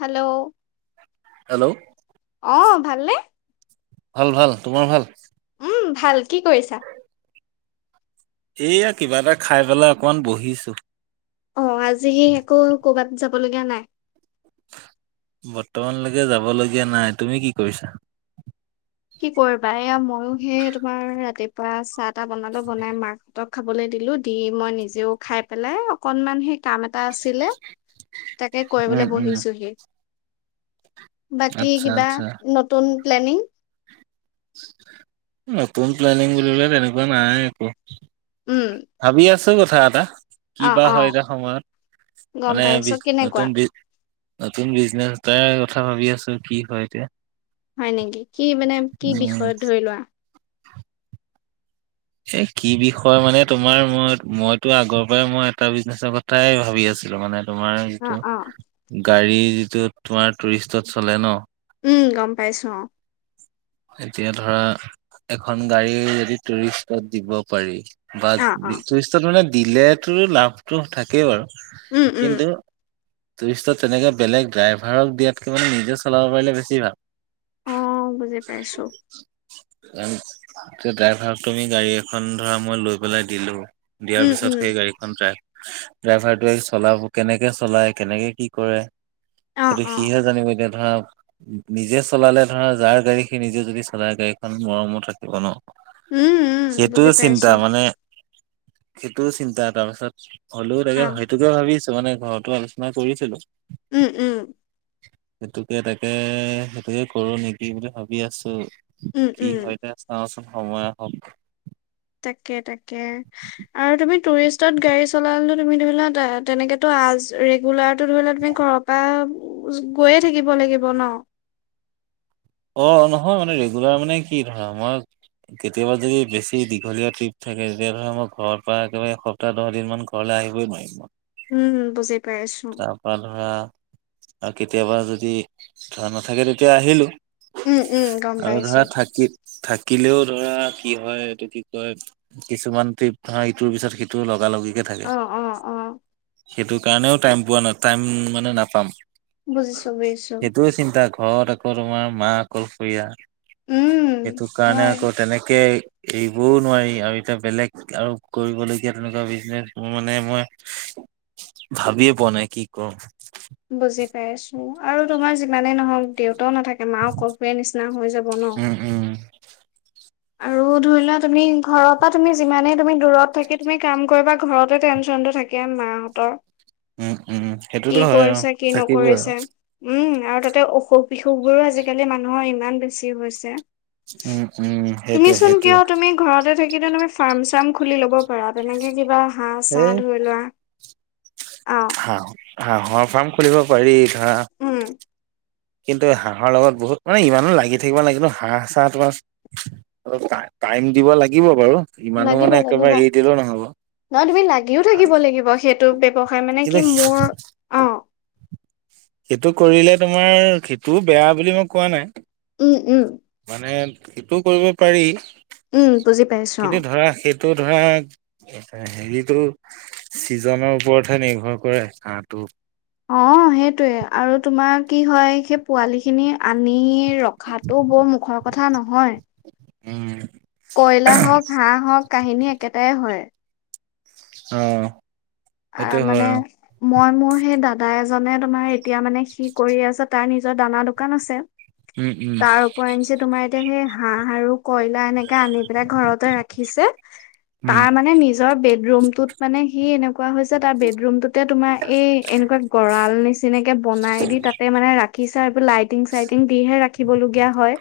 Hello. Hello অ' ভালনে? ভাল, ভাল। তোমাৰ ভাল? উম, ভাল। কি কৰিছা? এইয়া কিবা এটা খাই পেলাই অকমান বহিছো। অ' আজি আকৌ কৰ'বাত যাব লগীয়া নাই। বৰ্তমানলৈকে যাব লগগীয়া নাই। তুমি কি কৰিছা? কি কৰিবা এয়া মইো সেই তোমাৰ ৰাতিপুৱা চাহ তাহ বনালো বনাই মাক হতক খাবলৈ দিলো, দি মই নিজেও খাই পেলাই অকনমান হে কাম এটা আছিলে, তাকে উম কৰিবলৈ উম বহিছোহি। বাকী আচ্ছা কিবা আচ্ছা নতুন প্লেনিং। নতুন প্লেনিং বুলিলে তেনেকুৱা নাই একো। উম, ভাবি আছো কথা আটা। কি অ' বা অ' হয় এতিয়া সময়ত গম মানে বি পাইছো কেনেকুৱা নতুন বি নতুন বিজনেছ এটাৰ কথা ভাবি আছো কি হয় এতিয়া। হয়, নেকি কি মানে কি উম বিষয়ত ধৰি লোৱা। এ, কি বিষয় মানে তোমাৰ মই, মইতো আগৰ পৰাই মই এটা বিজনেচৰ কথাই ভাবি আছিলো মানে। তোমাৰ অ' যিটো অ' গাড়ী যিটো তোমাৰ টুৰিষ্টত চলে ন। উম, গম পাইছো অ'। এতিয়া ধৰা এখন গাড়ী যদি টুৰিষ্টত দিব পাৰি। বাজ অ' অ' ইষ্টেচনত মানে দিলে তো লাভটো থাকেই বাৰু। উম, উম, কিন্ত টুৰিষ্টত তেনেকে বেলেগ ড্ৰাইভাৰক দিয়াতকে মানে নিজে চলাব পাৰিলে বেছি ভাল। ম, বুজি পাইছো। এ, ড্ৰাইভাৰক তুমি গাড়ী এখন ধৰা মই লৈ পেলাই দিলো। দিয়াৰ উম, পিছত উম। সেই গাড়ী ড্ৰাই, ড্ৰাইভাৰটোৱে চলাব কেনেকে চলাই কেনেকে কি কৰে। অ', সেইটো, অ', সিহে জানিব এতিয়া ধৰা নিজে চলালে ধৰা যাৰ গাড়ী সি নিজে যদি চলাই গাড়ীখন মৰমত ৰাখিব ন। উম, উম, সেইটো বুজি চিন্তা পাইছো। মানে সেইটোও চিন্তা তাৰপিছত হ'লেও তাকে হয়। অ', সেইটোকে ভাবি আছো মানে ঘৰতো আলোচনা কৰিছিলো। উম, উম। সেইটোকে তাকে সেইটোকে কৰো নেকি বুলি ভাবি আছো। উম, কি উম, হয় দে চাওচোন সময় আহক। তটাকে, তটাকে আৰু তুমি টুৰিষ্টত গাড়ী চলালে তুমি ধৰিলা তেনেকেতো আজ ৰেগুলাৰ টো ধৰি লোৱা তুমি ঘৰৰ পৰা গৈয়ে থাকিব লাগিব ন। অ, নহয় মানে ৰেগুলাৰ মানে কি ধৰা মই কেতিয়াবা যদি বেছি দীঘলীয়া ট্ৰিপ থাকে তেতিয়া ধলে মই ঘৰ পৰা একেবাৰে দুটা, দহ দিন মান ঘৰলৈ আহিবই নোৱাৰিম মই। উম, বুজি পাইছো। ৰা ধৰা আৰু কেতিয়াবা যদি ধৰা নাথাকে তেতিয়া আহিলোঁ। উম, উম, গম আৰু পাইছো। ধৰা থাকি-থাকিলেও ধৰা কি হয় এইটো কি কয় কিছুমান টিপ হা, ইটোৰ পিছত সিটো লগা লগি থাকে, অ', অ', অ', সেইটোৰ কাৰণেও টাইম পোৱা নাই টাইম মানে নাপাম। বুজিছো, বুজিছো। সেইটোৱে চিন্তা ঘৰত আকৌ তোমাৰ মা অকলশৰীয়া। উম, সেইটো কাৰণে হয়, আকৌ তেনেকে এইবোৰও নোৱাৰি আৰু এতিয়া বেলেগ আৰু কৰিবলগীয়া তেনেকুৱা বিজনেচ মোৰ মানে মই ভাবিয়ে পোৱা নাই কি কৰো। বুজি পাইছো আৰু তোমাৰ যিমানেই নহক দেউতাও নাথাক মাঁও কল্পে নিচিনা হৈ যাব ন। উম উম। আৰু ধৰি লোৱা তুমি ঘৰৰ পৰা তুমি যিমানে তুমি দূৰত থাকি তুমি কাম কৰিবা ঘৰতে টেনশ্যনটো থাক [unintelligible] মাহঁতৰ উম উম সেইটোতো কি হয় আৰু কৰিছে কি থাকিবই আৰু নকৰিছা। উম, আৰু তাতে অসুখ, বিসুখবোৰো আজিকালি মানুহৰ ইমান বেছি হৈছে। উম, উম। তুমি সেইটোৱে চোন সেইটোৱে কিয় তুমি ঘৰতে থাকিলে তুমি ফাৰ্ম, চাৰ্ম খুলি ল'ব পাৰা তেনেকে কিবা। হাঁহ, চাহ এই ধৰি লোৱা, অ'। হাঁহ হাঁহৰ ফাৰ্ম খুলিব পাৰি ধৰা। উ। কিন্তু হাঁহৰ লগত বহুত, মানে ইমানো লাগি থাকিব [unintelligible] কিন্তু হাঁহ চাঁহ তোমাৰ অল টা, টাইম দিব লাগিব বাৰু। ইমানো মানে একেবাই এৰি দিলেও নহ'ব। নয় তুমিও লাগিও থাকিব লাগিব সেটো ব্যৱসায় মানে কি কিন্তু মোৰ অ সেটো কৰিলে তোমাৰ, সেটোও বেয়া বুলি মই কোৱা নাই। উ, উ। মানে সেটোও কইব পাৰি, উম বুজি পাইছো অ কিন্তু ধৰা সে ত' ধৰা এ হে-হেৰিটো ছিজন ওপৰতহে নিৰ্ভৰ কৰে, হাঁহটো। অ' হেটোৱে আৰু তোমাৰ কি হয় সেই পোৱালি খিনি আনি ৰখাটো বৰ মুখৰ কথা নহয়। উ। কয়লা হওঁক, হাঁহ হওঁক কাহিনী একেটাই হয়। অ'। সেইটো আ হয় মানে অ মই মোৰ হেই দাদা এজনে তোমাৰ এতিয়া মানে সি কৰি আছে তাৰ নিজৰ দানা দোকান আছে। উম উম তাৰ ওপৰ এনছি তোমাৰ এতিয়া হেই হাঁহ আৰু কয়লা এনেকে আনি পেলাই ঘৰতে ৰাখিছে, উম তাৰ মানে নিজ জৰ বেড ৰুমটোত মানে সি এনেকুৱা হৈছ ছে তাৰ বেড ৰুমটোতে তোমাৰ এই এনেকুৱা গঁড়াল নিচিনাকে বনাই দি তাত তাতে মানে ৰাখিছে। এবোৰ লাইটিং চাইটিং দিহে ৰাখিবলগীয়া হয়।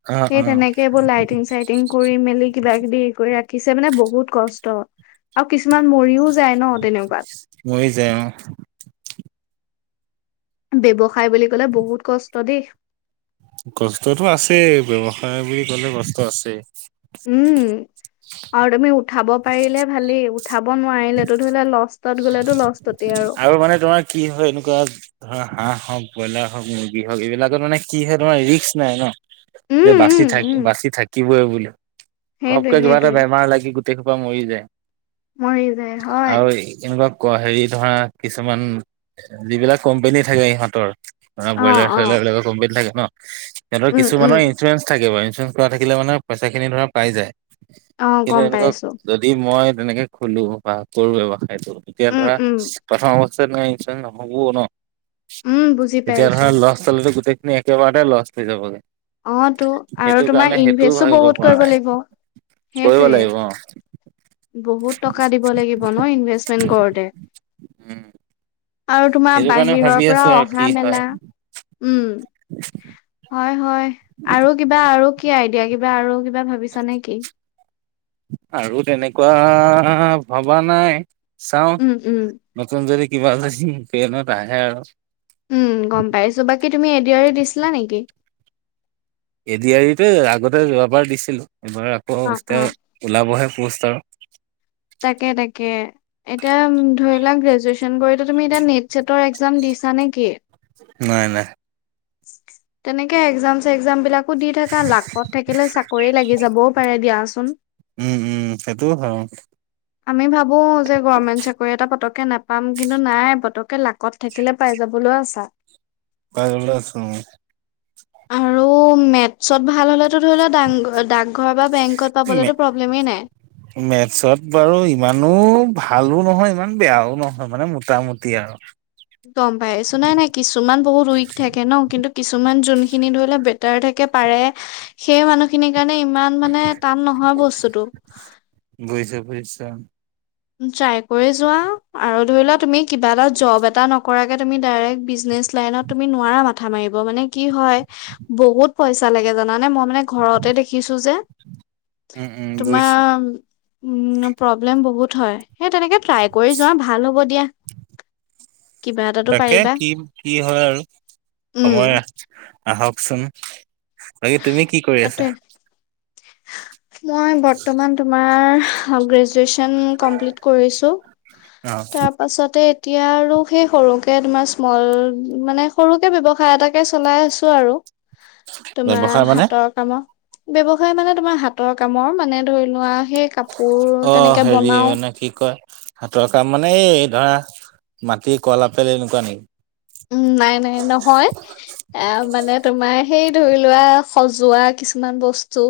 অ'। হেই অ তেনেকে এবোৰ লাইটিং চাইটিং কৰি মেলি কিবা কিবি এই কই ৰাখিছে মানে বহুত কষ্ট। আও কিছুমান মৰিও যায় ন। তেনেকুৱাত মই যায় অ'। ব্যৱসায় বুলি ক'লে বহুত কষ্ট দেই। কষ্টটো আছেই, ব্যৱসায় বুলি ক'লে কষ্ট আছে। উ, আও তুমি উঠাব পাৰিলে ভালেই, উ ঠাব নোৱাৰিলেটো ধই লষ্টতত গ'লেতো লষ্টততেই আৰু। আৰু মানে তোমাক কি হয় এনেকুৱা ধৰা হাঁহ হওঁক, ব্ৰইলাৰ হওঁক, মুৰ্গী হওঁক এইবিলাকত মানে কি হয় তোমাৰ ৰিক্স নাই ন। উম যে বাচি উম থাক, উম বাচি থাকিবই বুলি, সেইটোৱে ঘপকে কিবা এটা সেইটোৱে বেমাৰ লাগি গোট টে সোপা মৰি যায়। মৰি যায়। হয়। আও এনেকুৱাক ক হেই ধৰা, কিছুমান, যিবিলাক কম্পেনী থাকে ইহঁতৰ মানে অ', ব্ৰইলাৰ চইলাৰ অ', এবিলাকৰ [unintelligible] থাকে ন? এহঁতৰ উম, উম, কিছুমানৰ ইঞ্চুৰেঞ্চ থাকিব, ইঞ্চুৰেঞ্চ কৰা থাকিলে মানে পইচাখিনি ধৰা পাই যায়। অ', কিন্তু গম এনেকুৱা পাইছো। যদি মই তেনেকে খোলোঁ, বা কৰোঁ ব্যৱসায়টো। এতিয়া উম, ধৰা, উম, প্ৰথম অৱস্থাত মানে ইঞ্চুৰেঞ্চ নহ'বও ন। উম, বুজি এতিয়া পাইছো। ধৰা লছ খালেটো গোটেইখিনি একেবাৰতে লষ্ট হৈ যাবগে। অ', তো আৰু হেটো তোমাৰ কাৱণে হেটোও ইনভেষ্টো ভাবিব বহুত পৰা কৰিব নাই। লাগিব। কইব সেইটোয়ে লাগিব অ'। বহুত টকা দিব লাগিব ন ইনভেষ্টমেন্ট কৰোঁতে। উম আৰু তোমাৰ সেইটো কাৰণে বাহিৰৰ ভাবি পৰা আছো আৰু অহা কি হয় মেলা। উম। হয়, হয় আৰু কিবা, আৰু কি আই ইয়া কিবা আৰু কিবা ভাবিছা নে কি? আৰু তেনেকুৱা ভবা নাই। চাওঁ, উম, উম, নতুন যদি কিবা যদি ব্ৰেইনত আহে আৰু। উ, গম পাইছোঁ। বাকী তুমি এদিআৰি দিছিলা নেকি? এদি আৰিটো আগতে যোৱাবাৰ দিছিলোঁ, এইবাৰ আকৌ অ', অ', এতিয়া উলাবহে পোষ্ট আৰু। তাকে তাকে। এতিয়া ধৰি লোৱা গ্ৰেজুৱেচন কৰিতো তুমি এতিয়া নেট চেটৰ এক্জাম দিছা নে কি? নাই নাই। তেনেকে এক্জাম চেগ্জাম বিলাক দি থাকা, লাকত থাকিলে চাকৰি লাগি যাবও পাৰে দিয়াচোন। উ, উ, সেইটোও হয়, অ'। আমি ভাবোঁ যে গৰমেণ্ট চাকৰি এটা পটককে নাপাম, কিন্তু নাই পতককে লাকত থাকিলে পাই যাবলৌ আছা। পাই গ'লা আছোঁ। আৰু মেতছত ভাল হ'লেতো ধৰি লোৱা ডাং ডাং ঘৰ বা বেংকত মে পাবলৈতো প্ৰব্লেমেই নাই। মেথছত বাৰু ইমানো ভালো নহয় ইমান বেয়াও নহয় মানে মোটামুটি আৰু। গম পাইছো, নাই নাই কিছুমান বহুত উইক থাকে ন'? কিন্তু কিছুমান জোনখিনি ধৰি লোৱা বে টাৰ থাকে পাৰে, সেই মানুহখিনিৰ কাৰণে ইমান মানে টান নহয় বস্তুতটো। বুজিছো, বুজিছো। ট্ৰাই কৰি যোৱা, আৰু ধৰি লোৱা তুমি কিবা এটা জব এটা নকৰাকে তুমি ডাইৰেক্ট বিজনেচ লাইনত তুমি নোৱাৰা মাথা মাৰিব মানে কি হয়, বহুত পইচা লাগে জানানে মই মানে ঘৰতে দেখিছোঁ যে। উম উম বুজিছো তোমাৰ উ, প্ৰব্লেম বহুত হয়। সেই তেনেকে ট্ৰাই কৰি যোৱা ভাল হ'ব দিয়া। কিবা এটাতো তাকে পাৰিবা কি কি হয় আৰু। উম সময়াহ আহকচোন। বাকী তুমি কি কৰি আছা? এইটোৱে মই বৰ্তমান তোমাৰ অগ্ৰেজ জছন কমপ্লিট কৰিছো। অ তাৰপাছতে এতিয়া আৰু সেই সৰুকে তোমাৰ স্মল মানে সৰুকে ব্যৱসায় এটাকে চলাই আছোঁ আৰু। তোমাৰ ব্যৱসায় মানে হাতৰ কামৰ। ব্যৱসায় মানে তোমাৰ হাতৰ কামৰ মানে ধৰি লোৱা সেই কাপ অ' হেৰি মানে কি কয় হাতৰ কাম মানে এই ধৰা, মাটি কল, আপেল, এনেকুৱা নেকি? উ, নাই, নাই নহয়। এ, মানে তোমাৰ সেই ধৰি লোৱা সজোৱা কিছুমান বস্তু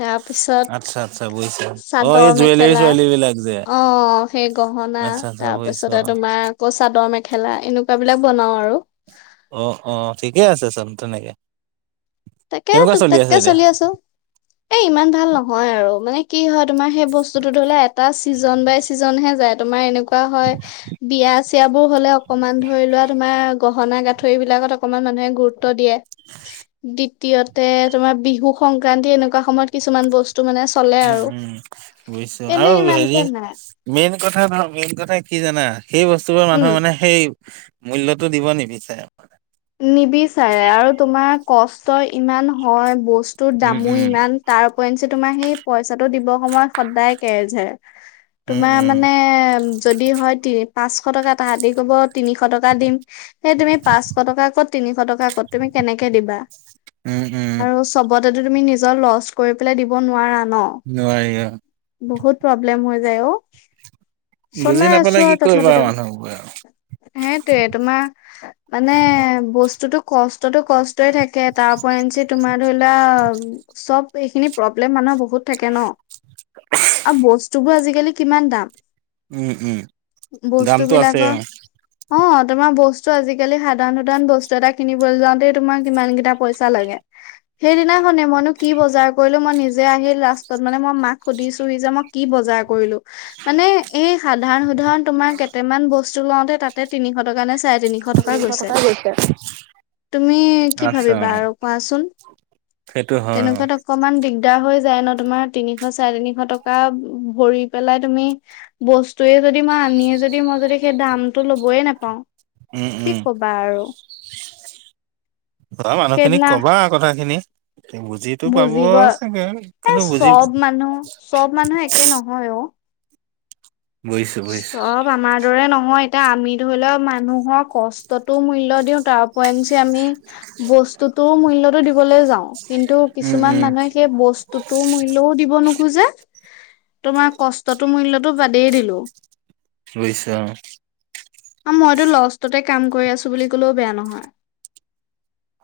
তাৰপিছত, আচ্ছা আচ্ছা বুজিছো অ এই চাদৰ জুৱেলাৰী মেখেলা। চুৱেলাৰী বিলাক যে অ'। সেই গহনা, আচ্ছা আচ্ছা তাৰ বুজিছো পাছতে অ। তোমাৰ আকৌ চাদৰ মেখেলা এনেকুৱা বিলাক বনাও আৰু। অ' অ', ঠিকে আছেচোন তেনেকে। তাকে কেনেকুৱা টুক আছে টাককে এতিয়া চলি আছোঁ। এ, ইমান ভাল নহয় আৰু মানে কি হয় তোমাৰ সেই বস্তূটো ধৰি লোৱা এটা ছিজন বাই ছিজনহে যায়। তোমাৰ‌ এনেকোৱা হয় বিয়া চিয়াবোৰ হ'লে অকণমান ধৰি লোৱা তোমাৰ গহনা গাঁঠৰিবিলাকত অকমান মানুহে গুৰুত্ব দিয়ে। দ্বিতীয়তে তোমাৰ বিহু সংক্ৰান্তি এনেকুৱা সময়ত কিছুমান বস্তু টো মানে চলে উম আৰু। উম। বুজিছো আৰু এনে হেৰি ইমানকে নাই। মেইন কথা ধৰ, মেইন কথা কি জানা, সেই বস্তুবোৰ উম মানুহৰ মানে সেই মূল্যতটো দিব নিবিচাৰে মানে। নিবিচাৰে আৰু তোমাৰ কষ্ট ইমান হয়, বস্তুৰ উম দামো উম ইমান তাৰ উপৰিঞ্চি তোমাৰ সেই পইচাটো দিবৰ সময়ত সদায় কে জেৰ। উম তোমাৰ উম মানে যদি হয় তি পাঁচশ টকা তাহাঁতি ক'ব তিনিশ টকা দিম, সেই তুমি পাঁচ শ টকা ক'ত তিনিশ টকা ক'ত তুমি কেনেকে দিবা। উম উম। আৰু চবতেতো তুমি নিজৰ লচ কৰি পেলাই দিব নোৱাৰা ন'। নোৱাৰি অ'। বহুত প্ৰব্লেম হৈ যায় অ'। বুজি চলাই নাপালে আছো কি আৰু কৰিবা তথাপিতো। মানুহবোৰে আৰু সেইটোয়ে তোমাৰ মানে বস্তুতো কষ্টতো কষ্টই থাকে, তাৰউপৰঞ্চি তোমাৰ ধৰিলোৱা চব এইখিনি প্ৰব্লেম মানুহৰ বহুত বহুত থাকে ন' আৰু বস্তুবোৰ আজিকালি কিমান দাম। উম উম দামটো আছে বস্তুবিলাকৰ অ। অহ, তোমাৰ বস্তু আজিকালি আজিকালি সাধাৰণ-সাধাৰাণ বস্তু এটা কিনিবলৈ যাওঁতেই তোমাৰ কিমান কেইটা পইচা লাগে। সেইদিনা সনেই মইনো কি বজাৰ কৰিলোঁ, মই নিজেই আহিল লাষ্টত মানে মই মাক সুধিছোহি যে মই কি বজাৰ কৰিলোঁ মানে এই সাধাৰণ-সুধাৰণ তোমাৰ কেতেমান বস্তু লওঁতে তাতে তিনিশ টকা নে, চাৰে তিনিশ গৈছে। তুমি কি আচ্ছা ভাবিবা অ', আৰু কোৱাচোন? সেইটো হয় অ'। তেনেকুৱা অকমান দিগদাৰ হৈ যায় ন' তোমাৰ, তিনিশ চাৰে তিনিশ টকা ভৰি পেলাই তুমি বস্তুৱেই যদি মই আনিয়ে যদি, মই যদি সেই দামটো ল'বয় নাপাওঁ। উম', উম'। বাৰু। ঘৰৰ মানুহখিনিক সেইদিনা কবা কথাখিনি। বুজিটো পাব বুজিব চাগে এ কিন্তু, বুজি তেনেকে নহয় অহ। বুজিছোঁ, বুজিছোঁ। চব আমাৰ দৰে নহয়, এতিয়া আমি ধৰি লওঁক মানুহৰ কষ্ট কষ্টতো‌ মূল্য দিওঁ তাৰ উপৰএঞ্চি আমি বস্তুটোৰ মূল্য দিবলৈ যাওঁ কিন্তু উম, উম। কিছুমান মানুহে সেই বস্তুতোৰ মূল্যও দিব নোখোজে। তোমাৰ কষ্টতো মূল্যটো বাদেই দিলোঁ। বুজিছোঁ আৰু। আৰু মইটো লষ্টতে কাম কৰি আছোঁ বুলি কলেও বেয়া নহয়।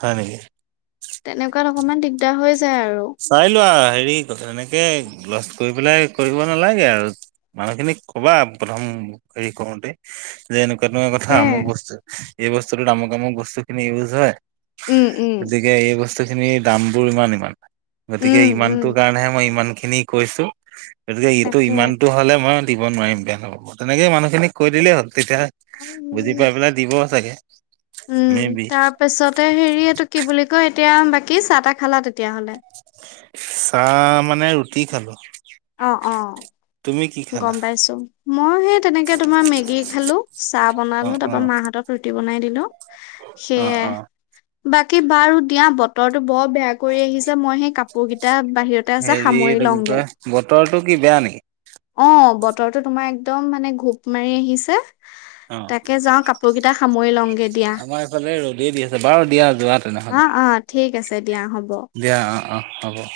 হয় নেকি? তেনেকুৱাত অকমান দিগদাৰ হৈ যায় আৰু। চাই লোৱা আৰু হেৰি এনেকে লছ কৰি পেলাই কৰিব নালাগে আৰু। মানুহখিনিক কবা প্ৰথম হেৰি কৰোতে, যে এনেকুৱা এনেকুৱা কথা তাকে আমুক বস্তু। এই বস্তুটোত আমুক-আমুক বস্তুখিনি ইউজ হয়। উম', উম'। গতিকে এই বস্তুখিনিৰ দামবোৰ ইমান-ইমান। গতিকে উম উম ইমানটো কাৰণেহে মই ইমানখিনি কৈছোঁ, গতিকে এইটো তাকে ইমানটো হ'লে মই দিব নোৱাৰি বেয়া নাপাব, তেনেকৈ মানুহখিনিক কৈ দিলেই হ'ল। তেতিয়াহে বুজি পাই পেলাই দিব চাগে। উম, মে বি তাৰপিছতে হেৰি এইটো কি বুলি কয়, এতিয়া বাকী চাহ-তাহ খালা তেতিয়াহ'লে? চাহ মানে ৰুটি খালোঁ। অহ', অহ'। তুমি কি খা গম পাইছোঁ। মই সেই তেনেকে তোমাৰ মেগী খালোঁ চাহ অ বনালোঁ তাৰপৰা মাহঁতক ৰুটি বনাই দিলোঁ। অহ', অহ'। বাকী বাৰু দিয়া, বতৰটো বৰ বেয়া। কৰি আহিছে, মই সেই কাপোৰ কেইটা বাহিৰতে আছে হেৰি সামৰি এইটো কি লওঁগে। কয় বতৰটো কি বেয়া নেকি? অহ, বতৰটো তোমাৰ একদম মানে ঘোপ মাৰি আহিছে। অ তাকে যাওঁ কাপোৰ কেইটা সামৰি লওঁগে দিয়া। ইফালে ৰ'দে দি আছে, বাৰু দিয়া যোৱা। তেনেহ'লে অহ', অহ' ঠিক আছে দিয়া হ'ব। দিয়া অহ', অহ' হ'ব।